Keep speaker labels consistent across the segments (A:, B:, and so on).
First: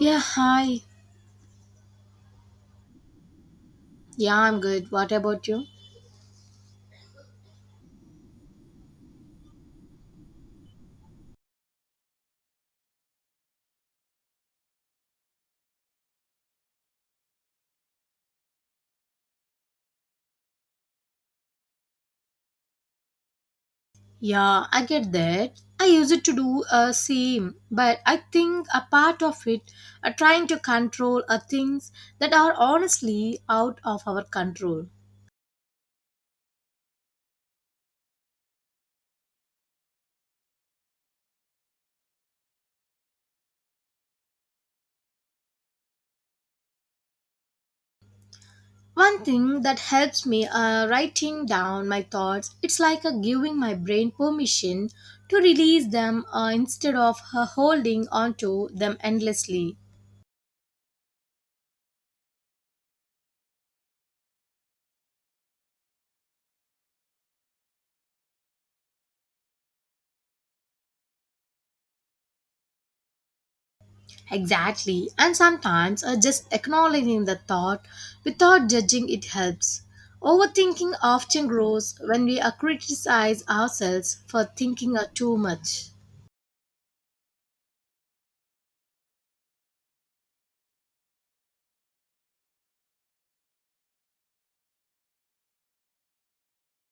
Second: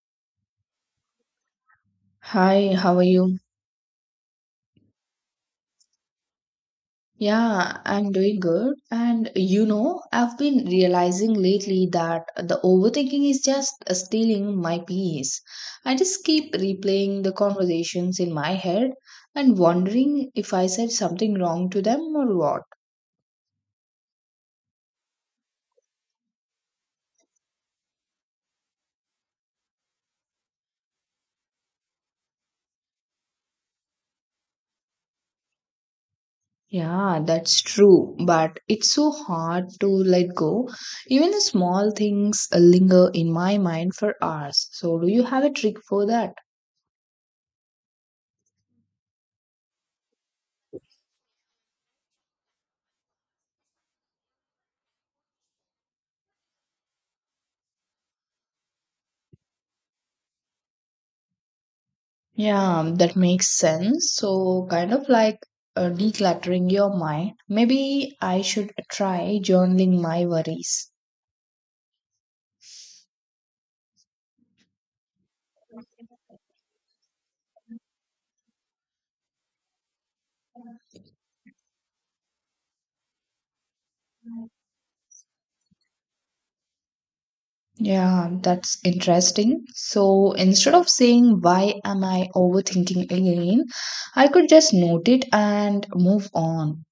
A: Yeah, hi.
B: Hi, how are you?
A: Yeah, I'm good. What about you?
B: Yeah, I'm doing good. And you know, I've been realizing lately that the overthinking is just stealing my peace. I just keep replaying the conversations in my head and wondering if I said something wrong to them or what.
A: Yeah, I get that. I use it to do a same, but I think a part of it are trying to control are things that are honestly out of our control.
B: Yeah, that's true, but it's so hard to let go. Even the small things linger in my mind for hours. So, do you have a trick for that?
A: One thing that helps me writing down my thoughts, it's like a giving my brain permission to release them instead of holding onto them endlessly.
B: Yeah, that makes sense. So, kind of like decluttering your mind. Maybe I should try journaling my worries.
A: Exactly. And sometimes just acknowledging the thought without judging it helps. Overthinking often grows when we criticize ourselves for thinking too much.
B: Yeah, that's interesting. So instead of saying, why am I overthinking again? I could just note it and move on.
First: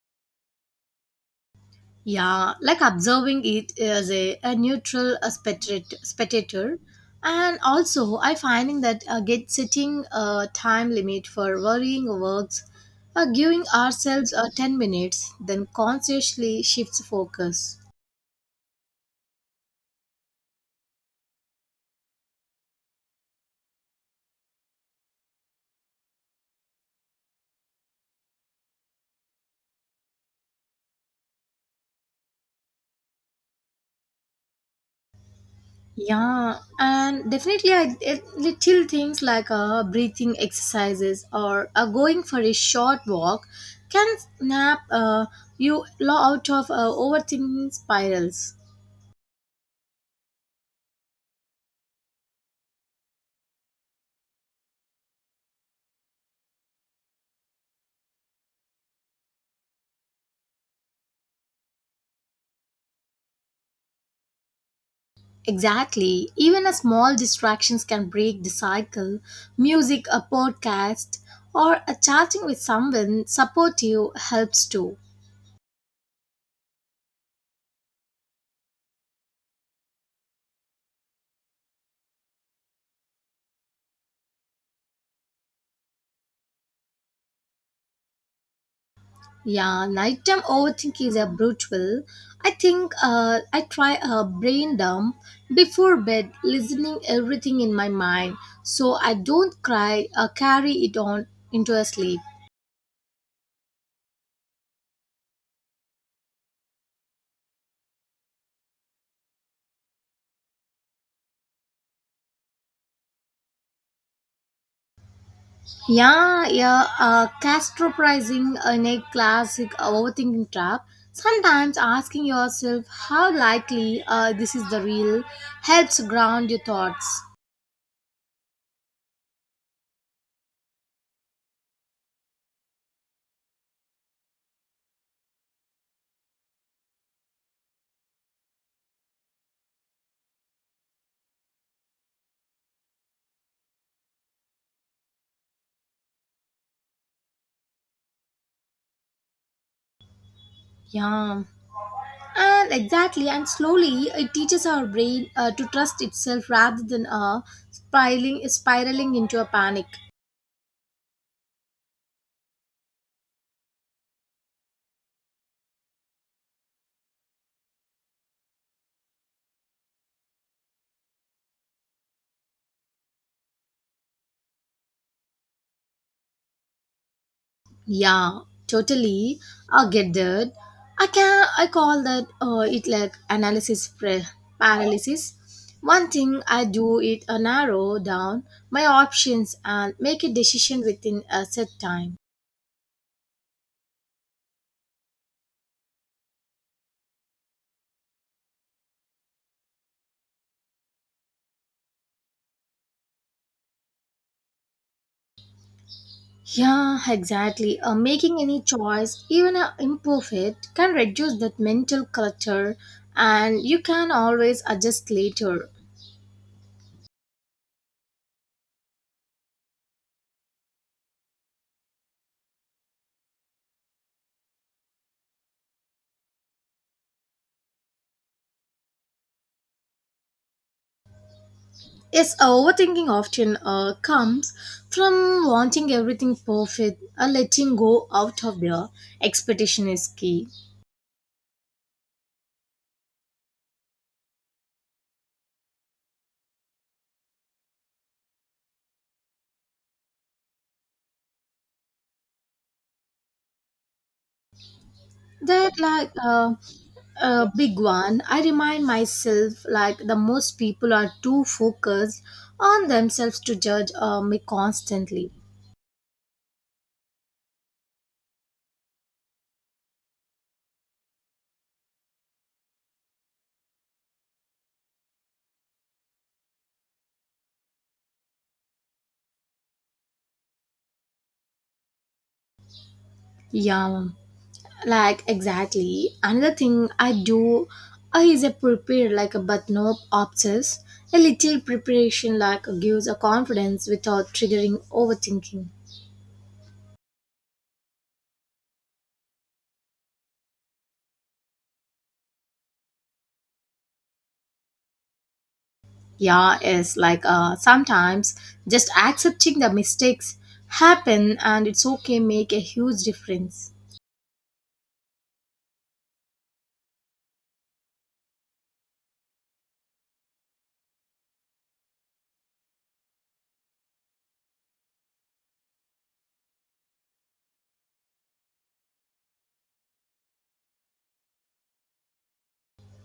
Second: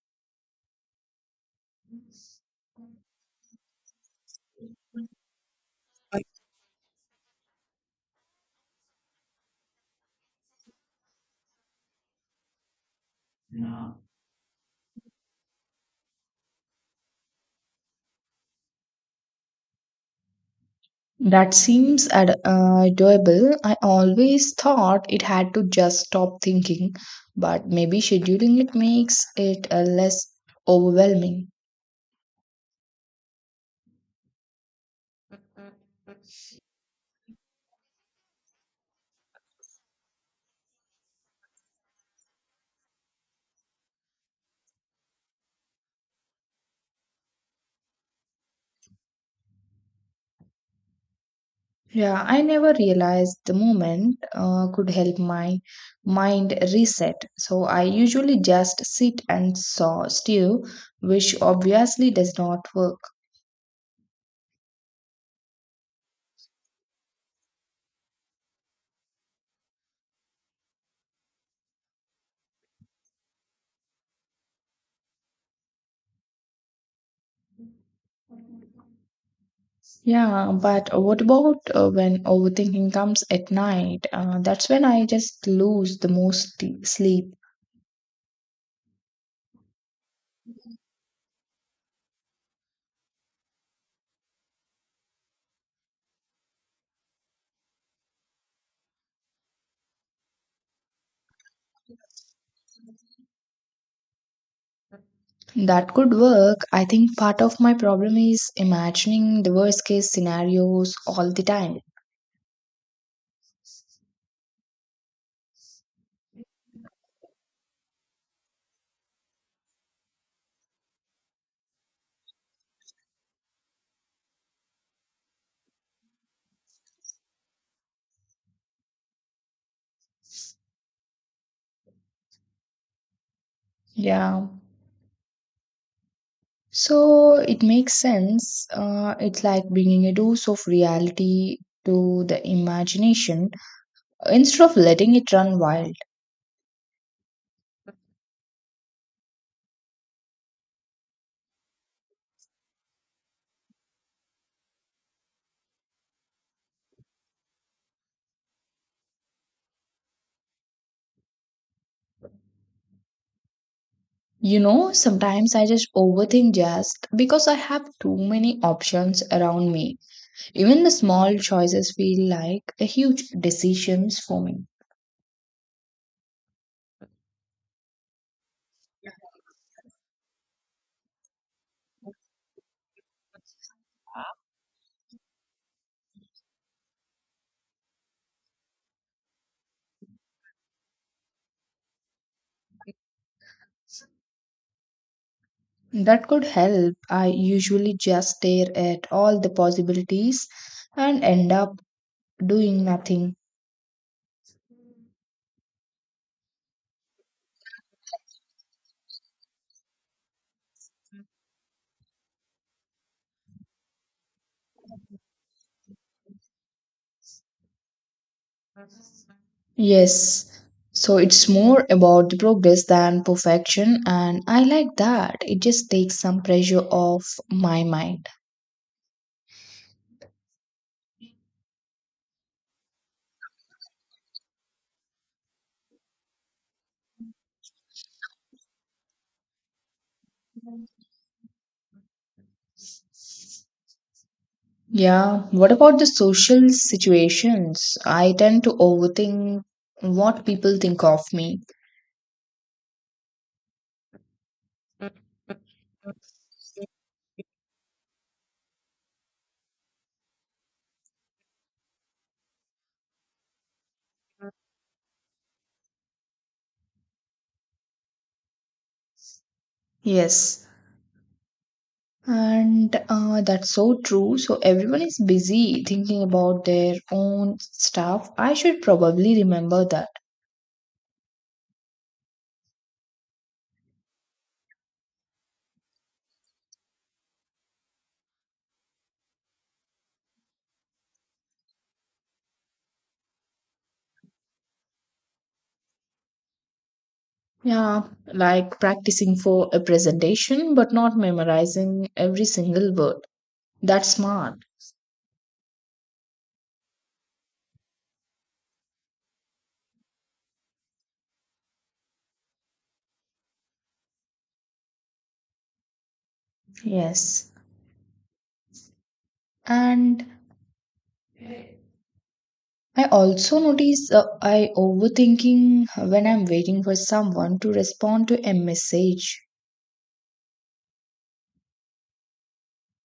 A: Yeah, like observing it as a neutral spectator. And also, I finding that get setting a time limit for worrying works, giving ourselves 10 minutes, then consciously shifts focus.
B: Doable. I always thought it had to just stop thinking, but maybe scheduling it makes it less overwhelming.
A: Yeah, and definitely, little things like breathing exercises or going for a short walk can snap out of overthinking spirals.
B: Yeah, I never realized the moment could help my mind reset. So I usually just sit and saw stew, which obviously does not work.
A: Exactly. Even a small distractions can break the cycle. Music, a podcast, or a chatting with someone supportive helps too.
B: Yeah, but what about when overthinking comes at night? That's when I just lose the most t- sleep.
A: Yeah, nighttime overthink is a brutal. I think I try a brain dump before bed, listening everything in my mind, so I don't cry carry it on into a sleep.
B: That could work. I think part of my problem is imagining the worst case scenarios all the time.
A: Yeah, yeah, catastrophizing in a classic overthinking trap. Sometimes asking yourself how likely this is the real helps ground your thoughts.
B: Yeah. So it makes sense. It's like bringing a dose of reality to the imagination instead of letting it run wild.
A: Yeah. And exactly, and slowly it teaches our brain to trust itself rather than spiraling into a panic.
B: You know, sometimes I just overthink just because I have too many options around me. Even the small choices feel like a huge decisions for me.
A: Yeah, totally. I get that. I call that it like analysis paralysis. One thing I do is narrow down my options and make a decision within a set time.
B: That could help. I usually just stare at all the possibilities and end up doing nothing.
A: Yeah, exactly. Making any choice, even a imperfect, can reduce that mental clutter and you can always adjust later.
B: Yes. So it's more about the progress than perfection, and I like that. It just takes some pressure off my mind.
A: Yes, overthinking often comes from wanting everything perfect or letting go out of their expectation is key.
B: Yeah. What about the social situations? I tend to overthink what people think of me.
A: That like a big one. I remind myself like the most people are too focused on themselves to judge me constantly.
B: Yes. And that's so true. So everyone is busy thinking about their own stuff. I should probably remember that.
A: Yeah, like exactly another thing I do is a prepare like a but no obsess a little preparation like gives a confidence without triggering overthinking.
B: Yeah, like practicing for a presentation but not memorizing every single word. That's smart.
A: Yeah, is like sometimes just accepting the mistakes happen and it's okay make a huge difference.
B: Yes. And I also notice I overthinking when I'm waiting for someone to respond to a message.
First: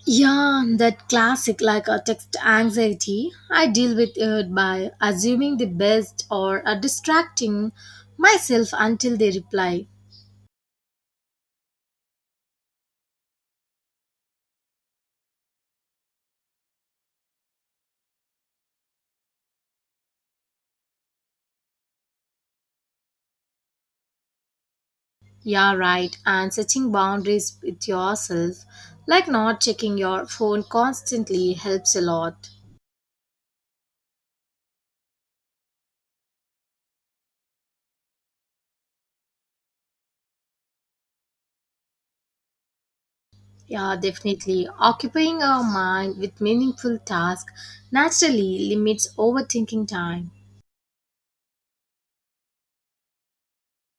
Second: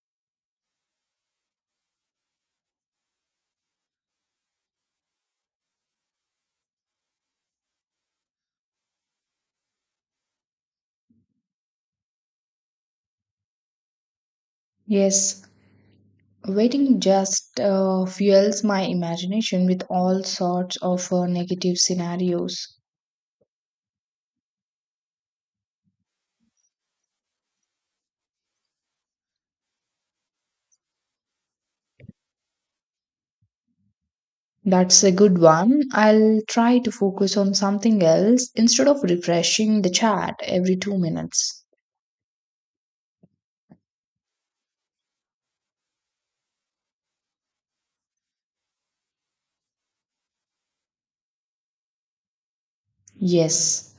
A: Yeah, that classic like a text anxiety. I deal with it by assuming the best or distracting myself until they reply.
B: Yes, waiting just fuels my imagination with all sorts of negative scenarios.
A: Yeah, right. And setting boundaries with yourself, like not checking your phone constantly, helps a lot.
B: That's a good one. I'll try to focus on something else instead of refreshing the chat every 2 minutes.
A: Yeah, definitely. Occupying our mind with meaningful tasks naturally limits overthinking time.
B: Yes.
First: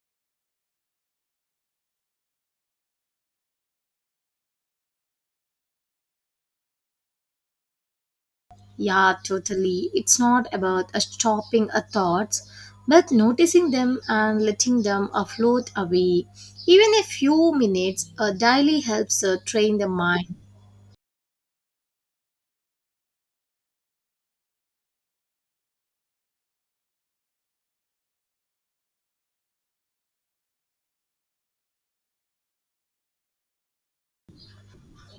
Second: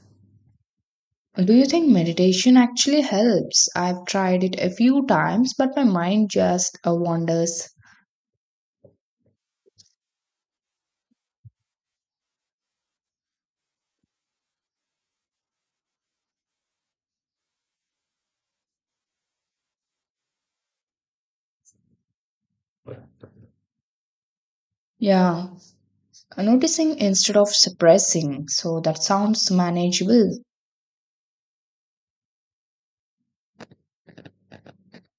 B: Do you think meditation actually helps? I've tried it a few times, but my mind just wanders.
A: Yeah, totally. It's not about stopping our thoughts, but noticing them and letting them float away. Even a few minutes daily helps train the mind.
B: Yeah, noticing instead of suppressing. So that sounds manageable.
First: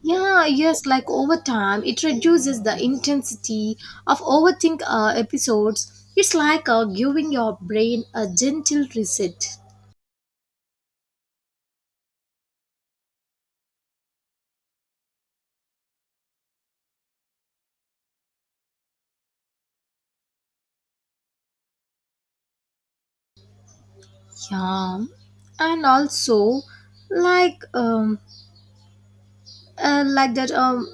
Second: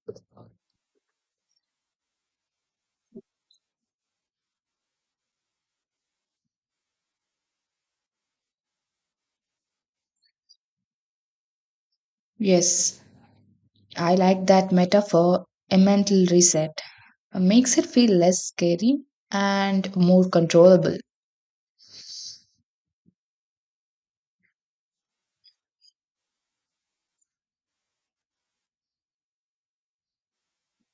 A: Yeah, yes, like over time, it reduces the intensity of overthink episodes. It's like giving your brain a gentle reset.
B: Yes, I like that metaphor, a mental reset. Makes it feel less scary and more controllable.
A: Yeah, and also, like, um, like that,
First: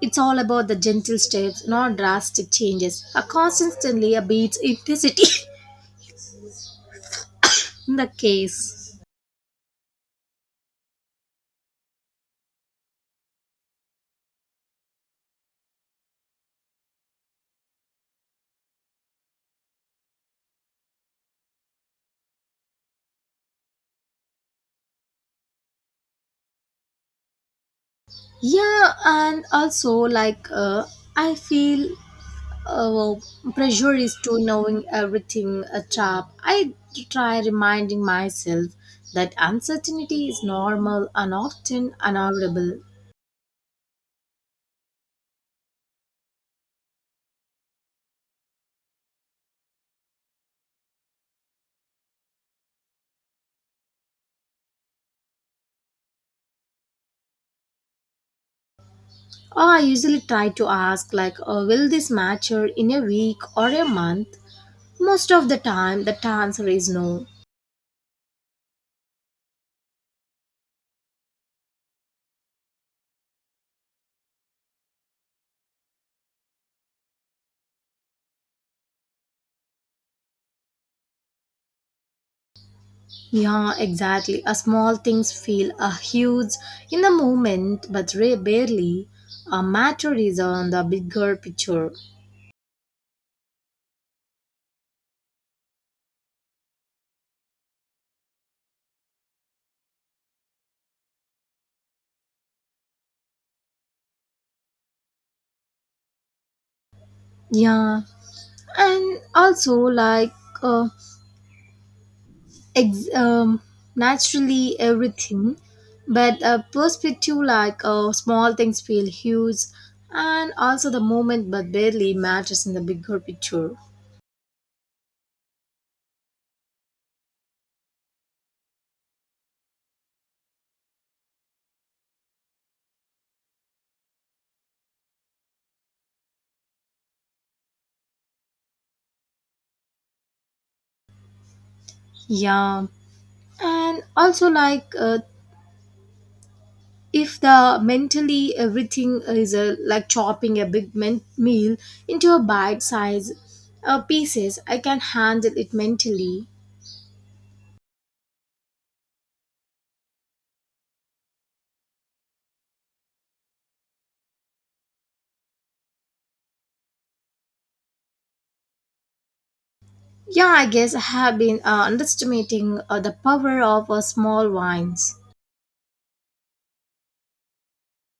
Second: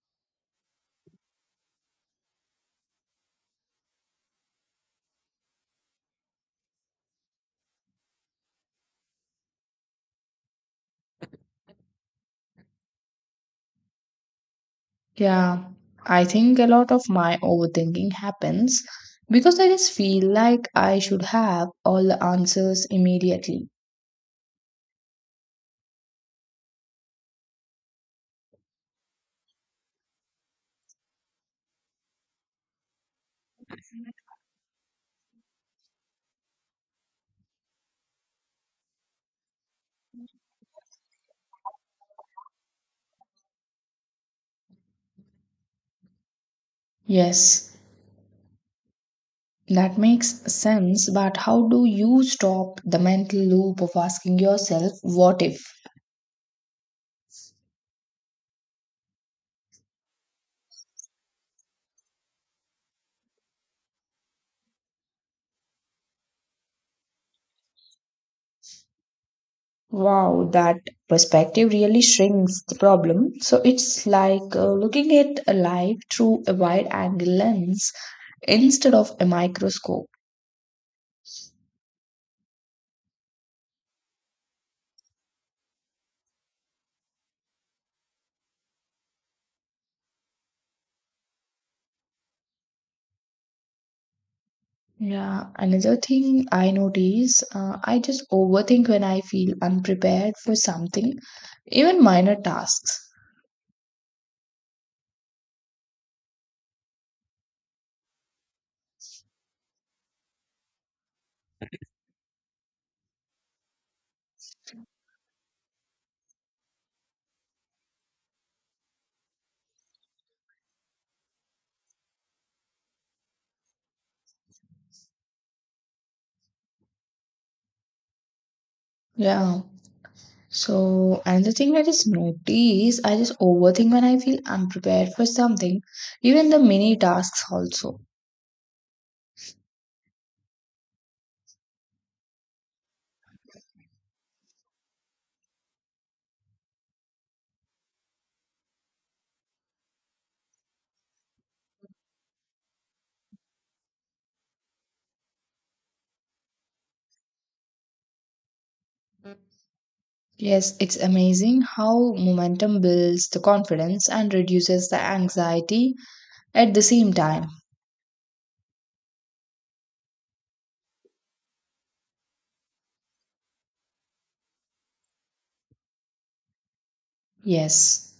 A: it's all about the gentle steps, not drastic changes. A constantly a beats intensity in the case.
B: Yeah, I think a lot of my overthinking happens because I just feel like I should have all the answers immediately.
A: Yeah, and also, like, I feel. Oh, pressure is to knowing everything a trap. I try reminding myself that uncertainty is normal and often unavoidable.
B: Yes, that makes sense, but how do you stop the mental loop of asking yourself, what if?
A: Or I usually try to ask like, oh, will this mature in a week or a month? Most of the time, the answer is no.
B: Wow, that perspective really shrinks the problem. So it's like looking at a life through a wide angle lens instead of a microscope.
A: Yeah, exactly. A small things feel a huge in the moment, but barely a matter is on the bigger picture.
B: Yeah, another thing I notice, I just overthink when I feel unprepared for something, even minor tasks.
A: Yeah, and also like uh, ex- um, naturally everything but a perspective like small things feel huge and also the moment but barely matters in the bigger picture.
B: Yeah. So another thing I just notice, I just overthink when I feel unprepared for something, even the mini tasks also.
A: Yeah, and also like if the mentally everything is like chopping a big meal into a bite size pieces I can handle it mentally.
B: Yes, it's amazing how momentum builds the confidence and reduces the anxiety at the same time.
A: Yeah, I guess I have been underestimating the power of small wines.
B: Yes.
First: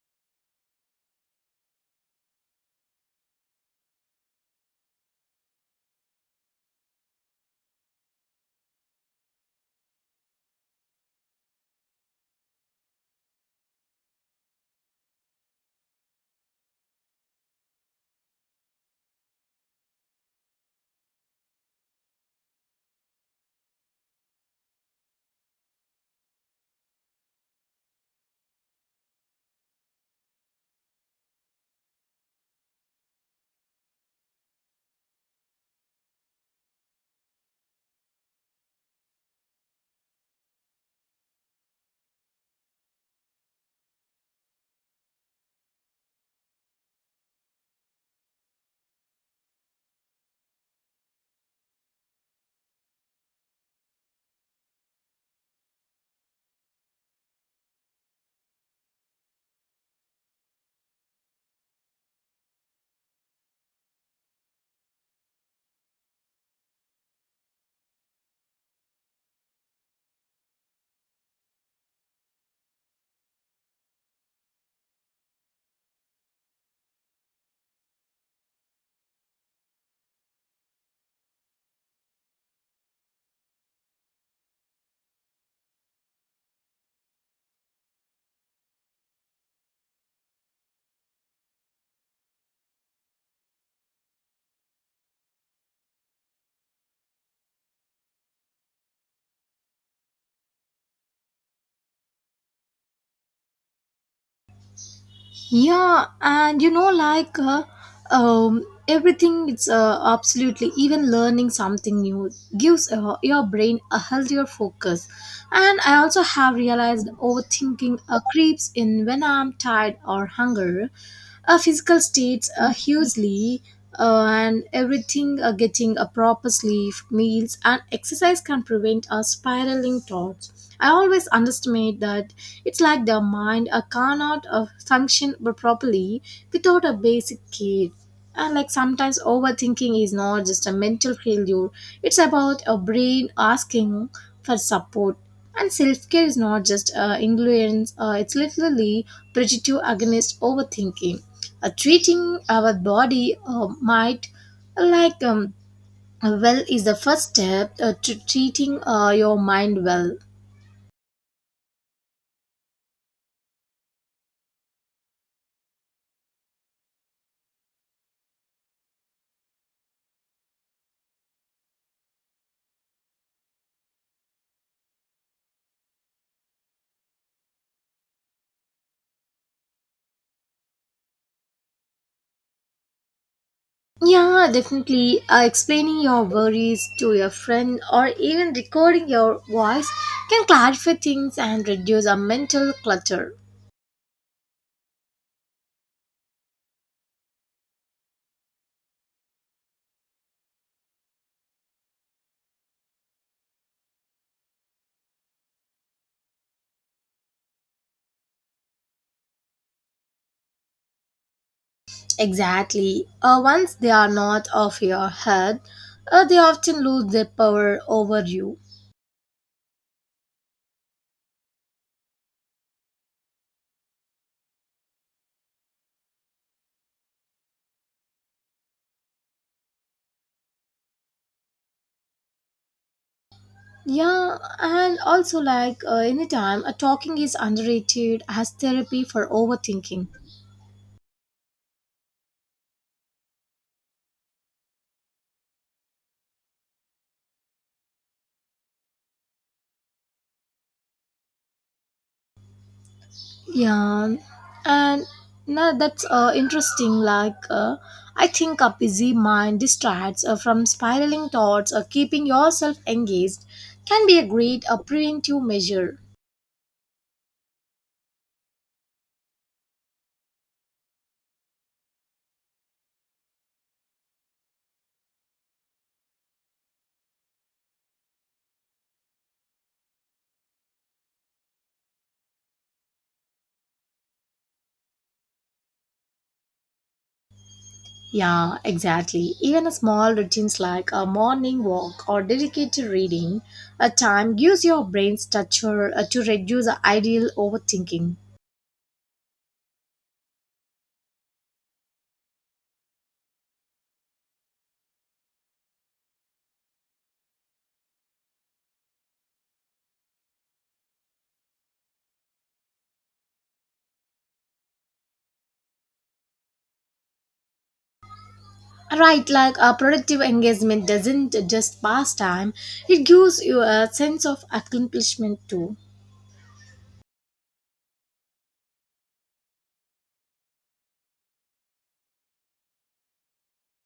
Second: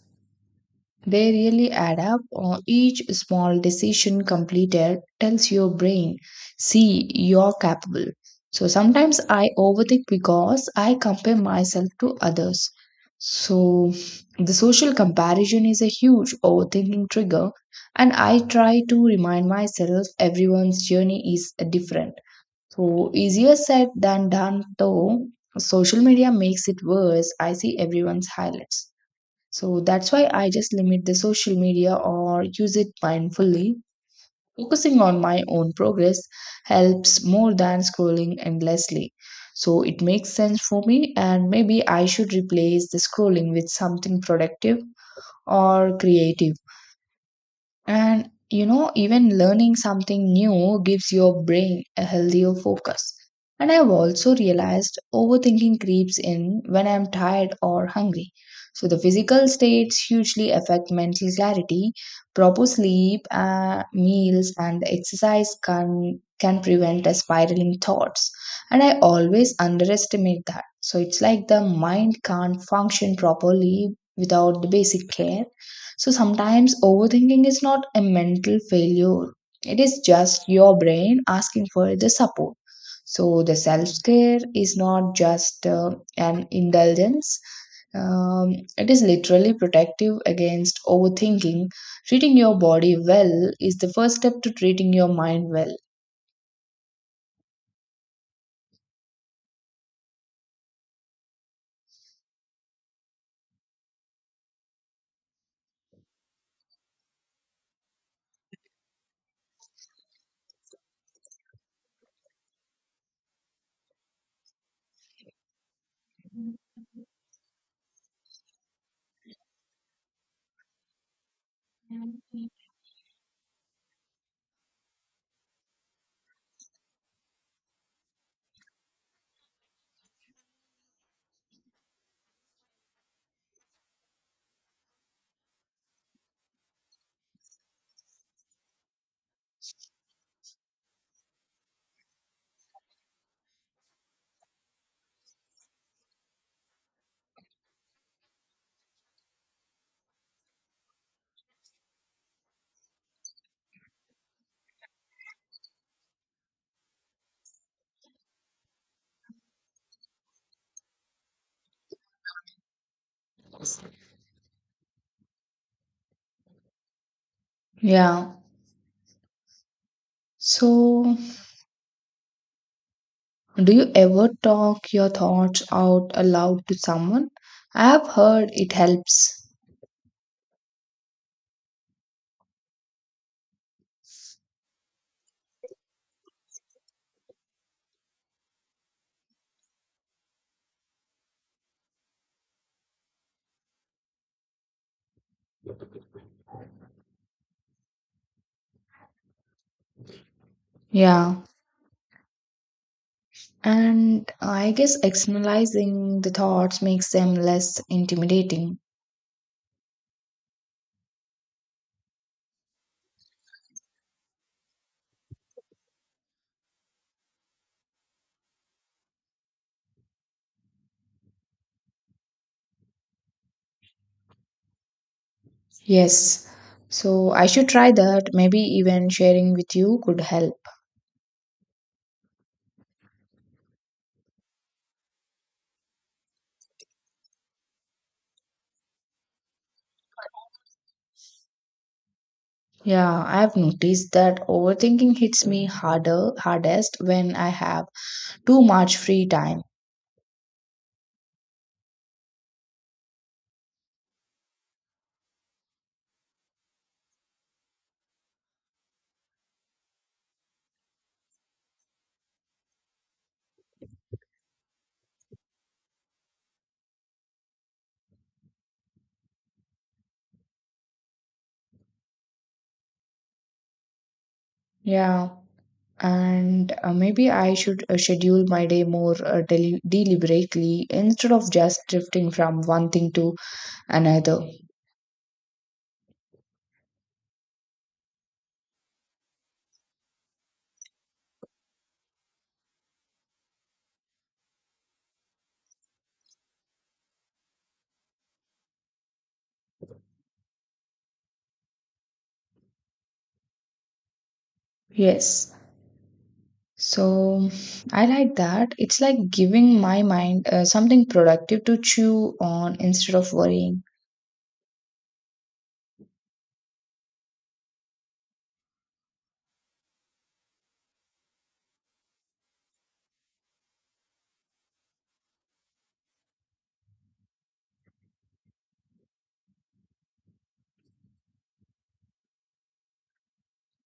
B: They really add up. Each small decision completed tells your brain, see, you're capable. So sometimes I overthink because I compare myself to others. So the social comparison is a huge overthinking trigger, and I try to remind myself everyone's journey is different. So easier said than done, though. Social media makes it worse. I see everyone's highlights. So that's why I just limit the social media or use it mindfully. Focusing on my own progress helps more than scrolling endlessly. So it makes sense for me, and maybe I should replace the scrolling with something productive or creative. And you know, even learning something new gives your brain a healthier focus. And I've also realized overthinking creeps in when I'm tired or hungry. So the physical states hugely affect mental clarity. Proper sleep, meals, and exercise can prevent a spiraling thoughts. And I always underestimate that. So it's like the mind can't function properly without the basic care, so sometimes overthinking is not a mental failure, it is just your brain asking for the support. So the self care is not just an indulgence. It is literally protective against overthinking. Treating your body well is the first step to treating your mind well.
A: Yeah, and like um, everything, it's absolutely even learning something new gives your brain a healthier focus. And I also have realized overthinking creeps in when I'm tired or hungry. Our physical states are hugely and everything getting a proper sleep, meals, and exercise can prevent our spiraling thoughts. I always underestimate that it's like the mind cannot function properly without a basic care. And like sometimes overthinking is not just a mental failure, it's about a brain asking for support. And self care is not just ignorance, it's literally protective against overthinking. Treating our body might, like well, is the first step to treating your mind well.
B: Yeah. So, do you ever talk your thoughts out aloud to someone? I have heard it helps.
A: Yeah, definitely. Explaining your worries to your friend or even recording your voice can clarify things and reduce our mental clutter.
B: Yeah. And I guess externalizing the thoughts makes them less intimidating.
A: Exactly. Once they are not off your head, they often lose their power over you.
B: Yes. So I should try that. Maybe even sharing with you could help.
A: Yeah, and also, like anytime, talking is underrated as therapy for overthinking.
B: Yeah, I've noticed that overthinking hits me harder, hardest when I have too much free time.
A: Yeah, and no, that's interesting. Like, I think a busy mind distracts from spiraling thoughts or keeping yourself engaged can be a great preventive measure.
B: Yeah. And maybe I should schedule my day more deliberately instead of just drifting from one thing to another.
A: Yeah, exactly. Even a small routines like a morning walk or dedicated reading a time gives your brain structure to reduce the ideal overthinking.
B: Yes. So I like that. It's like giving my mind something productive to chew on instead of worrying.
A: Right, like a productive engagement doesn't just pass time, it gives you a sense of accomplishment too.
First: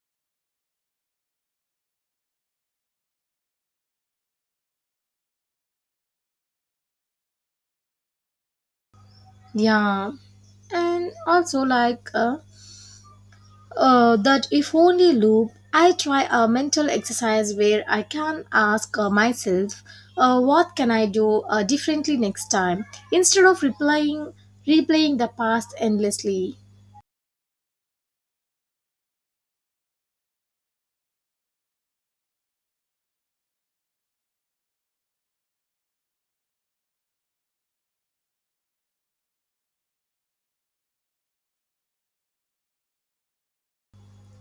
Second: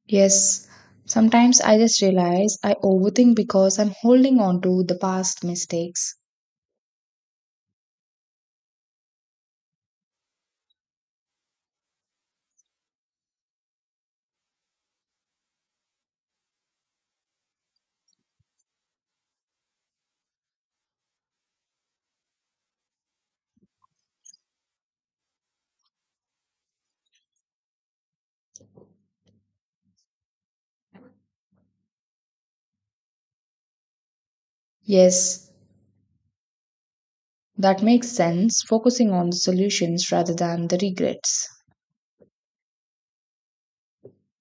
B: Yes, sometimes I just realize I overthink because I'm holding on to the past mistakes.
A: Yeah, and also like that if only loop, I try a mental exercise where I can ask myself, what can I do differently next time, instead of replaying the past endlessly.
B: Yes, that makes sense, focusing on the solutions rather than the regrets.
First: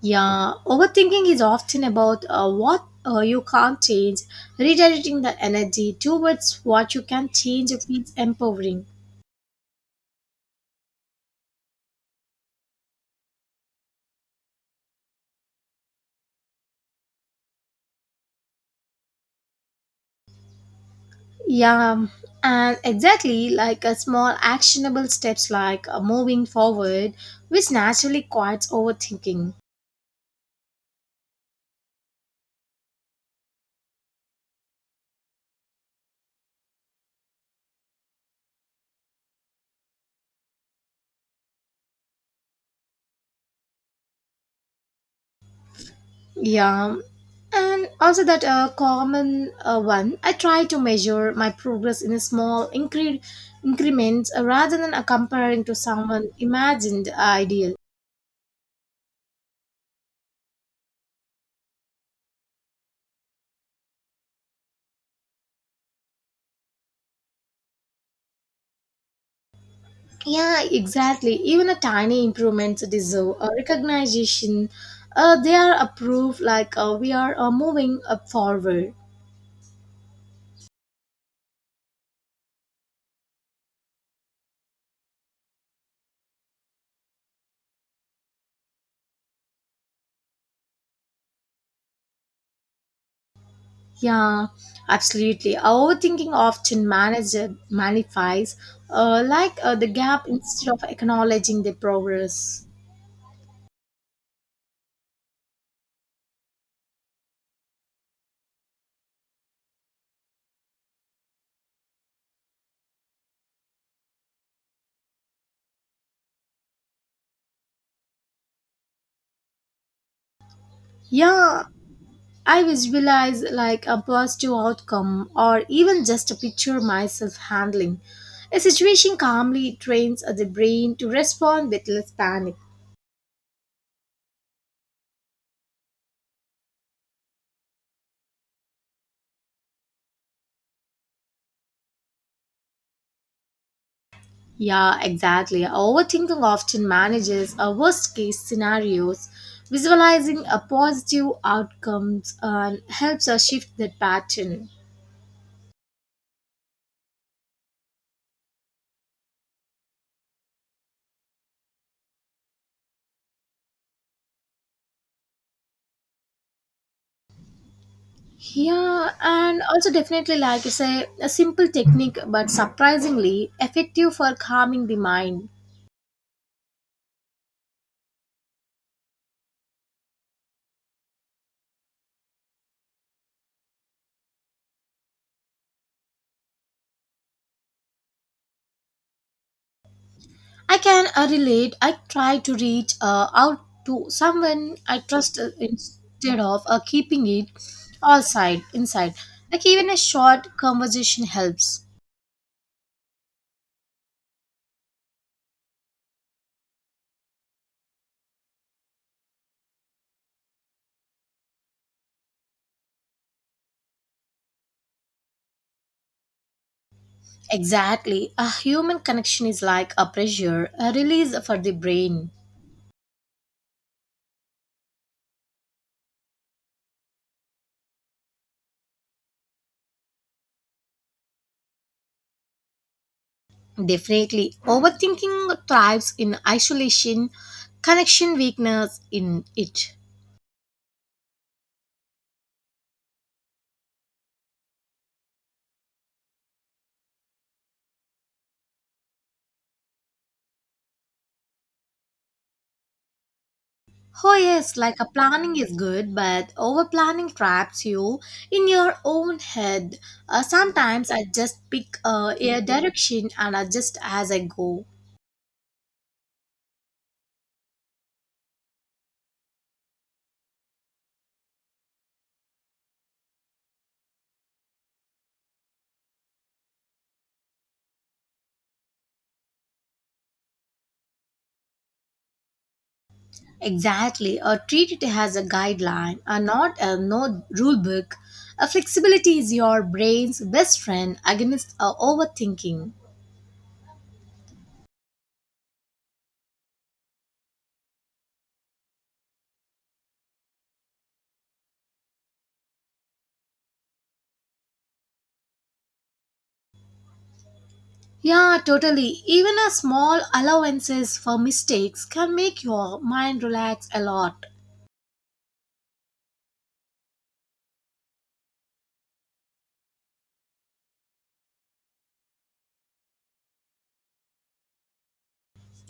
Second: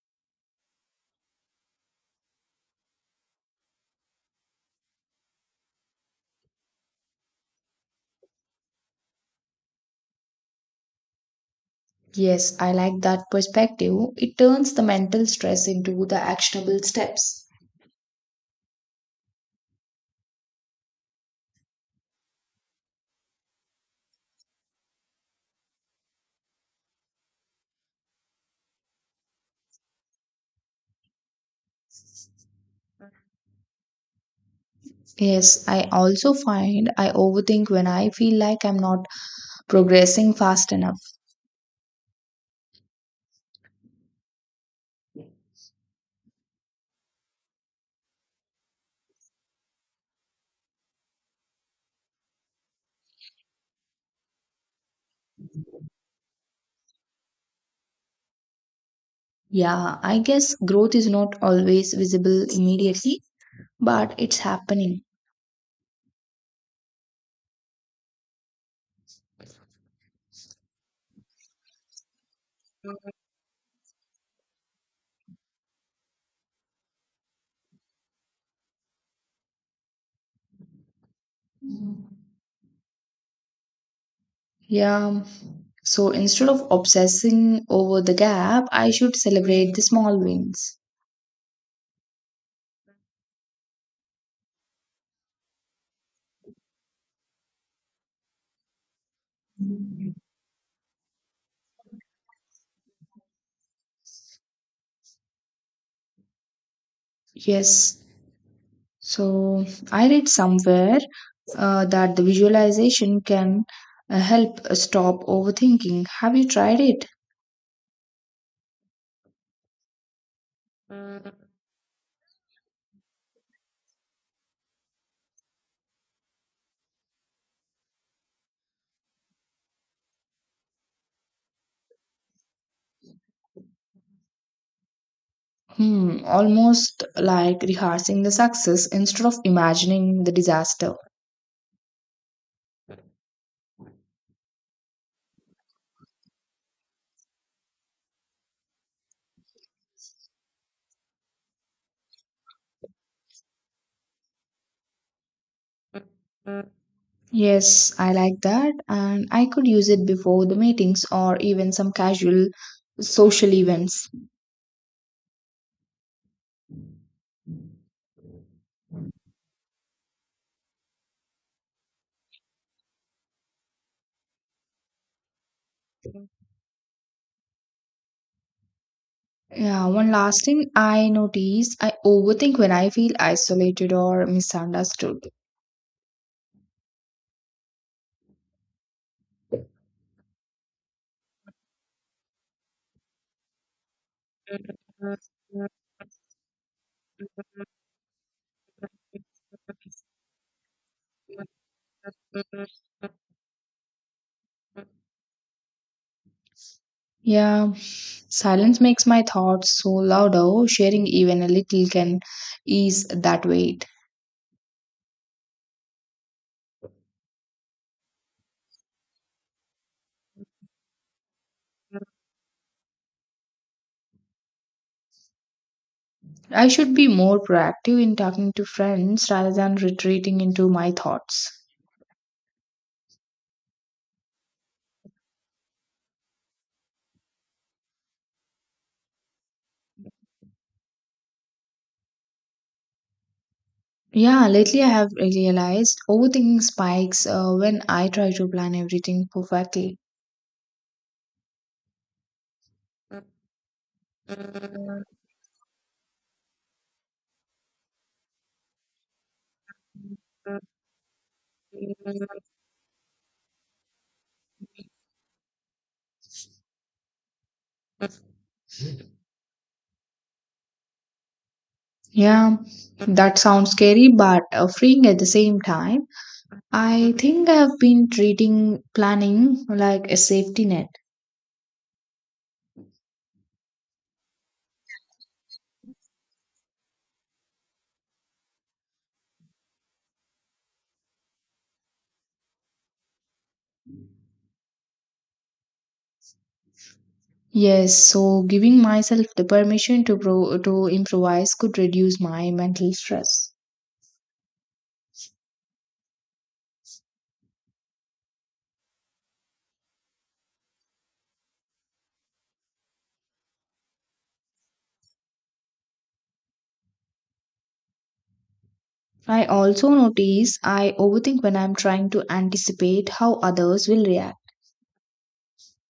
A: Yeah, overthinking is often about what you can't change. Redirecting the energy towards what you can change feels empowering.
B: Yes, I like that perspective. It turns the mental stress into the actionable steps.
A: Yeah, and exactly like a small actionable steps like moving forward, which naturally quiets overthinking.
B: Yes, I also find I overthink when I feel like I'm not progressing fast enough.
A: Yeah, and also that common one, I try to measure my progress in a small increments rather than comparing to someone imagined ideal.
B: Yeah, I guess growth is not always visible immediately, but it's happening.
A: Yeah, exactly. Even a tiny improvements deserve a recognition. They are approved like we are moving up forward.
B: Yeah. So instead of obsessing over the gap, I should celebrate the small wins.
A: Yeah, absolutely. Overthinking often manager magnifies like the gap instead of acknowledging the progress.
B: Yes. So I read somewhere that the visualization can help stop overthinking. Have you tried it?
A: Yeah, I visualize like a positive outcome or even just a picture myself handling. A situation calmly trains the brain to respond with less panic.
B: Hmm, almost like rehearsing the success instead of imagining the disaster.
A: Yeah, exactly. Overthinking often manages a worst case scenarios. Visualizing a positive outcomes and helps us shift that pattern.
B: Yes, I like that, and I could use it before the meetings or even some casual social events.
A: Yeah, and also definitely like it's say, a simple technique but surprisingly effective for calming the mind.
B: Yeah, one last thing I notice I overthink when I feel isolated or misunderstood.
A: I can relate. I try to reach out to someone I trust instead of keeping it all side inside. Like even a short conversation helps.
B: Yeah, silence makes my thoughts so louder, sharing even a little can ease that weight.
A: Exactly. A human connection is like a pressure, a release for the brain.
B: I should be more proactive in talking to friends rather than retreating into my thoughts.
A: Definitely. Overthinking thrives in isolation, connection weakness in it.
B: Yeah, lately I have really realized overthinking spikes when I try to plan everything perfectly.
A: Oh, yes, like a planning is good, but over planning traps you in your own head. Sometimes I just pick a direction and adjust as I go.
B: Yeah, that sounds scary but freeing at the same time. I think I have been treating planning like a safety net.
A: Exactly, or treat it as a guideline, or not a no rule book. A flexibility is your brain's best friend against overthinking.
B: Yes, so giving myself the permission to improvise could reduce my mental stress.
A: Yeah, totally. Even a small allowances for mistakes can make your mind relax a lot.
B: I also notice I overthink when I'm trying to anticipate how others will react.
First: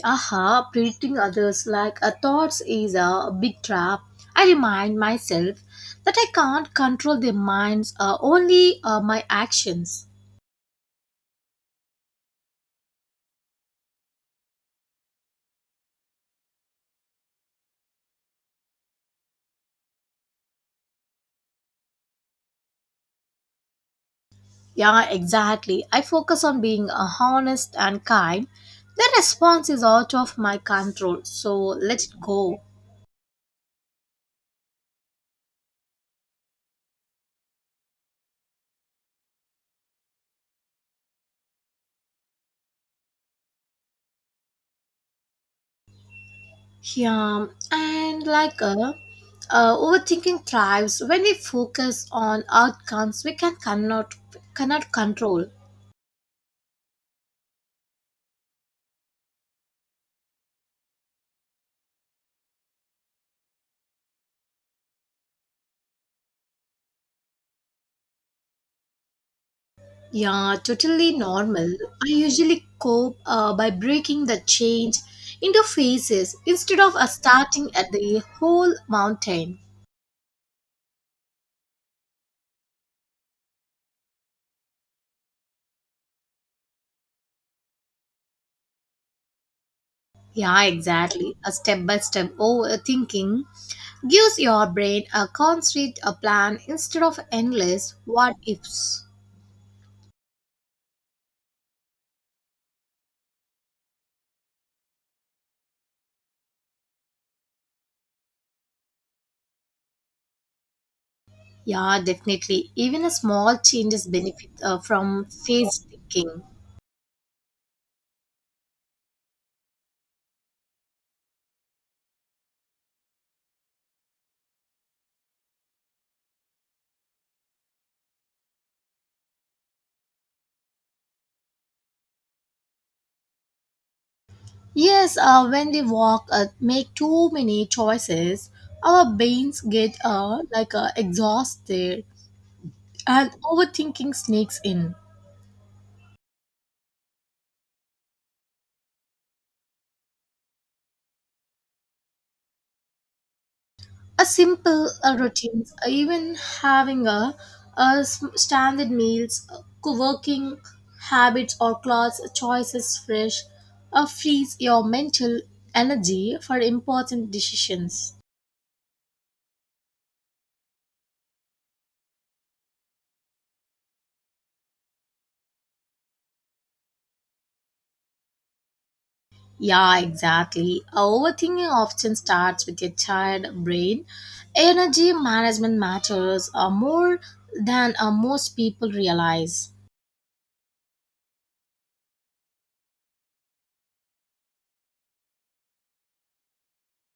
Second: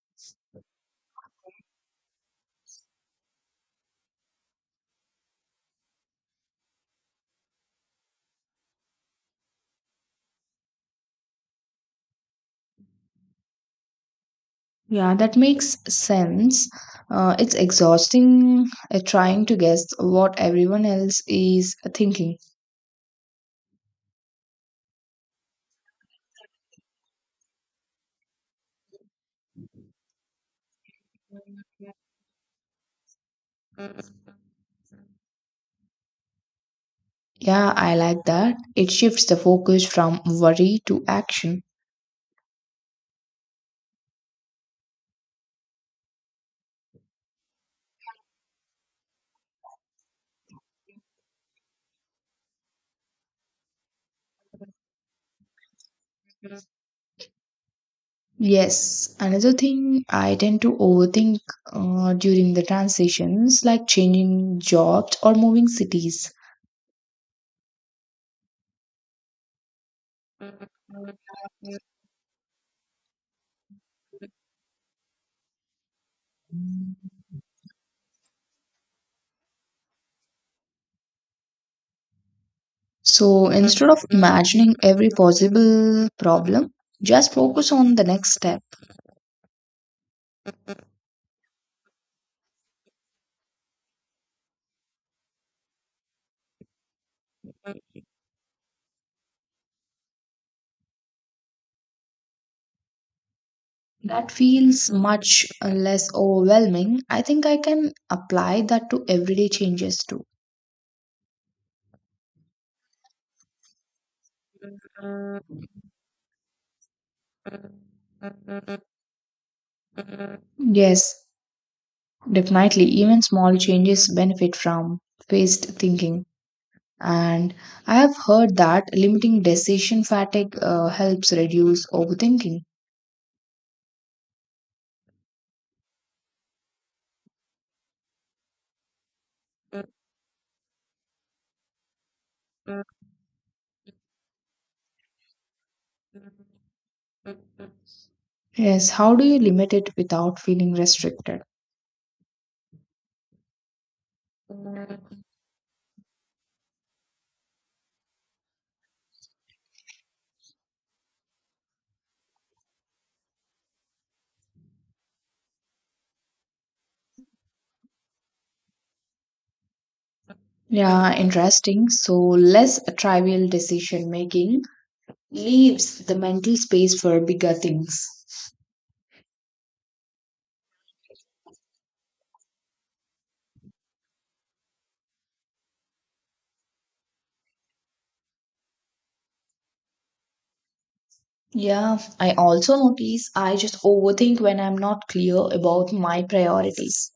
A: Aha, treating others like a thoughts is a big trap. I remind myself that I can't control their minds, only my actions.
B: Yeah, that makes sense. It's exhausting trying to guess what everyone else is thinking.
A: Yeah, exactly. I focus on being honest and kind. The response is out of my control, so let it go.
B: Yeah, I like that. It shifts the focus from worry to action.
A: Yeah, and like overthinking thrives when we focus on outcomes we cannot control.
B: Yes, another thing I tend to overthink during the transitions, like changing jobs or moving cities.
A: Yeah, totally normal. I usually cope by breaking the change into phases instead of starting at the whole mountain.
B: So instead of imagining every possible problem, just focus on the next step.
A: Yeah, exactly. A step by step overthinking gives your brain a concrete a plan instead of endless what ifs.
B: That feels much less overwhelming. I think I can apply that to everyday changes too.
A: Yeah, definitely. Even a small changes benefit from phased thinking.
B: Yes, definitely. Even small changes benefit from phased thinking. And I have heard that limiting decision fatigue helps reduce overthinking.
A: Yes, when we walk, make too many choices, our brains get like exhausted and overthinking sneaks in.
B: Yes, how do you limit it without feeling restricted?
A: A simple routines even having a standard meals working habits or clothes choices fresh frees your mental energy for important decisions.
B: Yeah, interesting. So, less trivial decision making leaves the mental space for bigger things.
A: Yeah, exactly, overthinking often starts with your tired brain energy management matters more than most people realize.
B: Yeah, I also notice I just overthink when I'm not clear about my priorities.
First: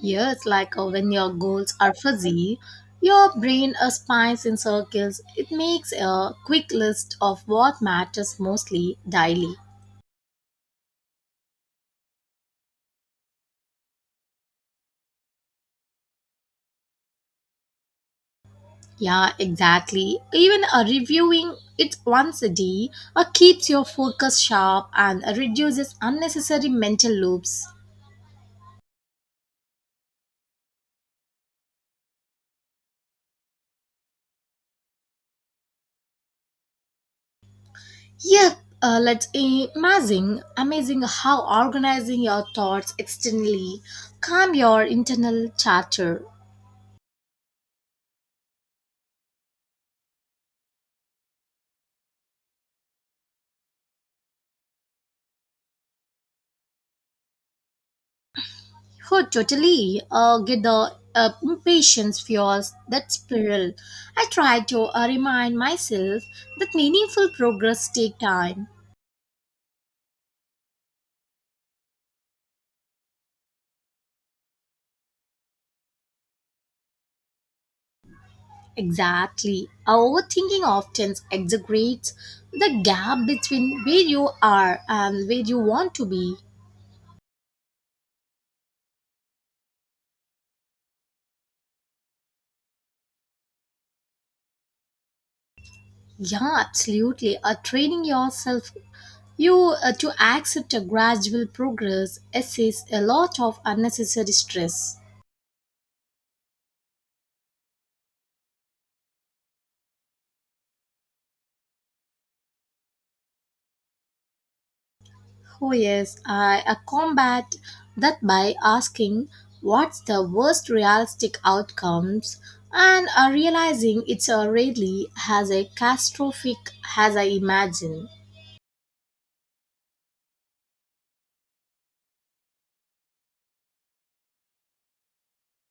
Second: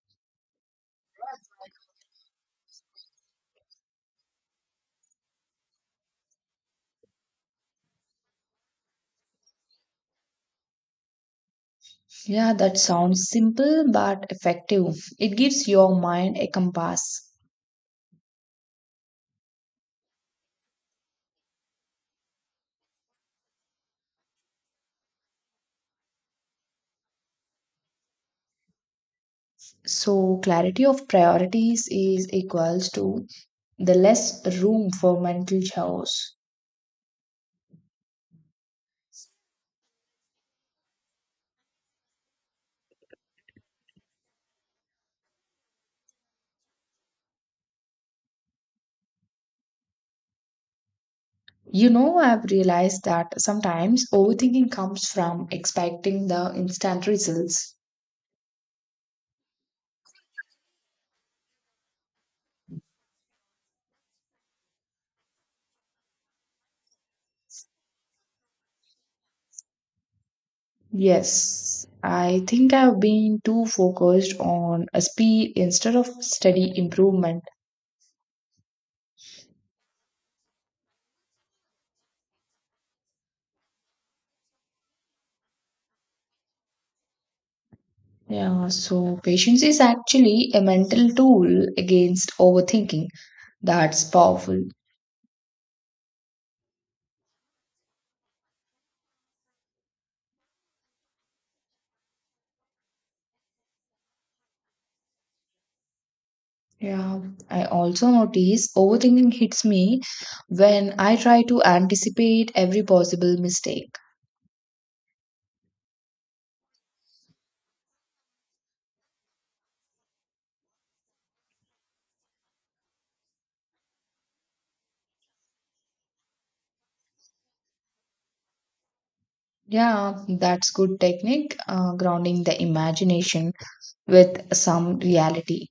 A: Yeah, it's like when your goals are fuzzy, your brain spins in circles. It makes a quick list of what matters mostly daily.
B: Yeah, that sounds simple but effective. It gives your mind a compass.
A: Yeah, exactly. Even reviewing it once a day keeps your focus sharp and reduces unnecessary mental loops.
B: So, clarity of priorities is equals to the less room for mental chaos.
A: Yeah, let's imagine amazing how organizing your thoughts externally calm your internal chatter.
B: You know, I've realized that sometimes overthinking comes from expecting the instant results.
A: Oh, totally. Get the impatience fuels that spiral. I try to remind myself that meaningful progress take time.
B: Yes, I think I've been too focused on a speed instead of steady improvement.
A: Exactly. Overthinking often exaggerates the gap between where you are and where you want to be.
B: Yeah, so patience is actually a mental tool against overthinking. That's powerful.
A: Yeah, absolutely. Training yourself you to accept a gradual progress essays a lot of unnecessary stress.
B: Yeah, I also notice overthinking hits me when I try to anticipate every possible mistake.
A: Oh, yes, I combat that by asking what's the worst realistic outcomes and realizing it's really as a catastrophic as I imagine.
B: Yeah, that's good technique, grounding the imagination with some reality.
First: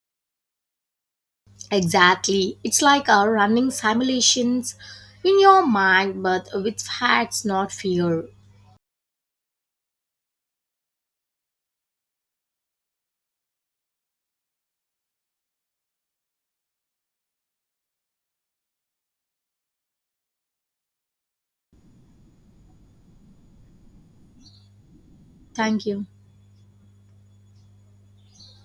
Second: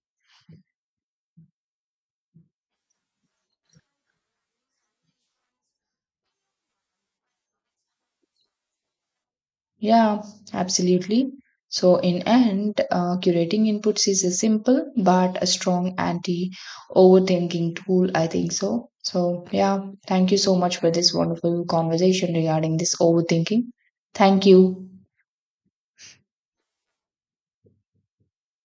A: Exactly. It's like running simulations in your mind but with facts, not fear.
B: Yeah, absolutely. So in end, curating inputs is a simple but a strong anti-overthinking tool, I think so. So yeah, thank you so much for this wonderful conversation regarding this overthinking. Thank you.
A: Thank you.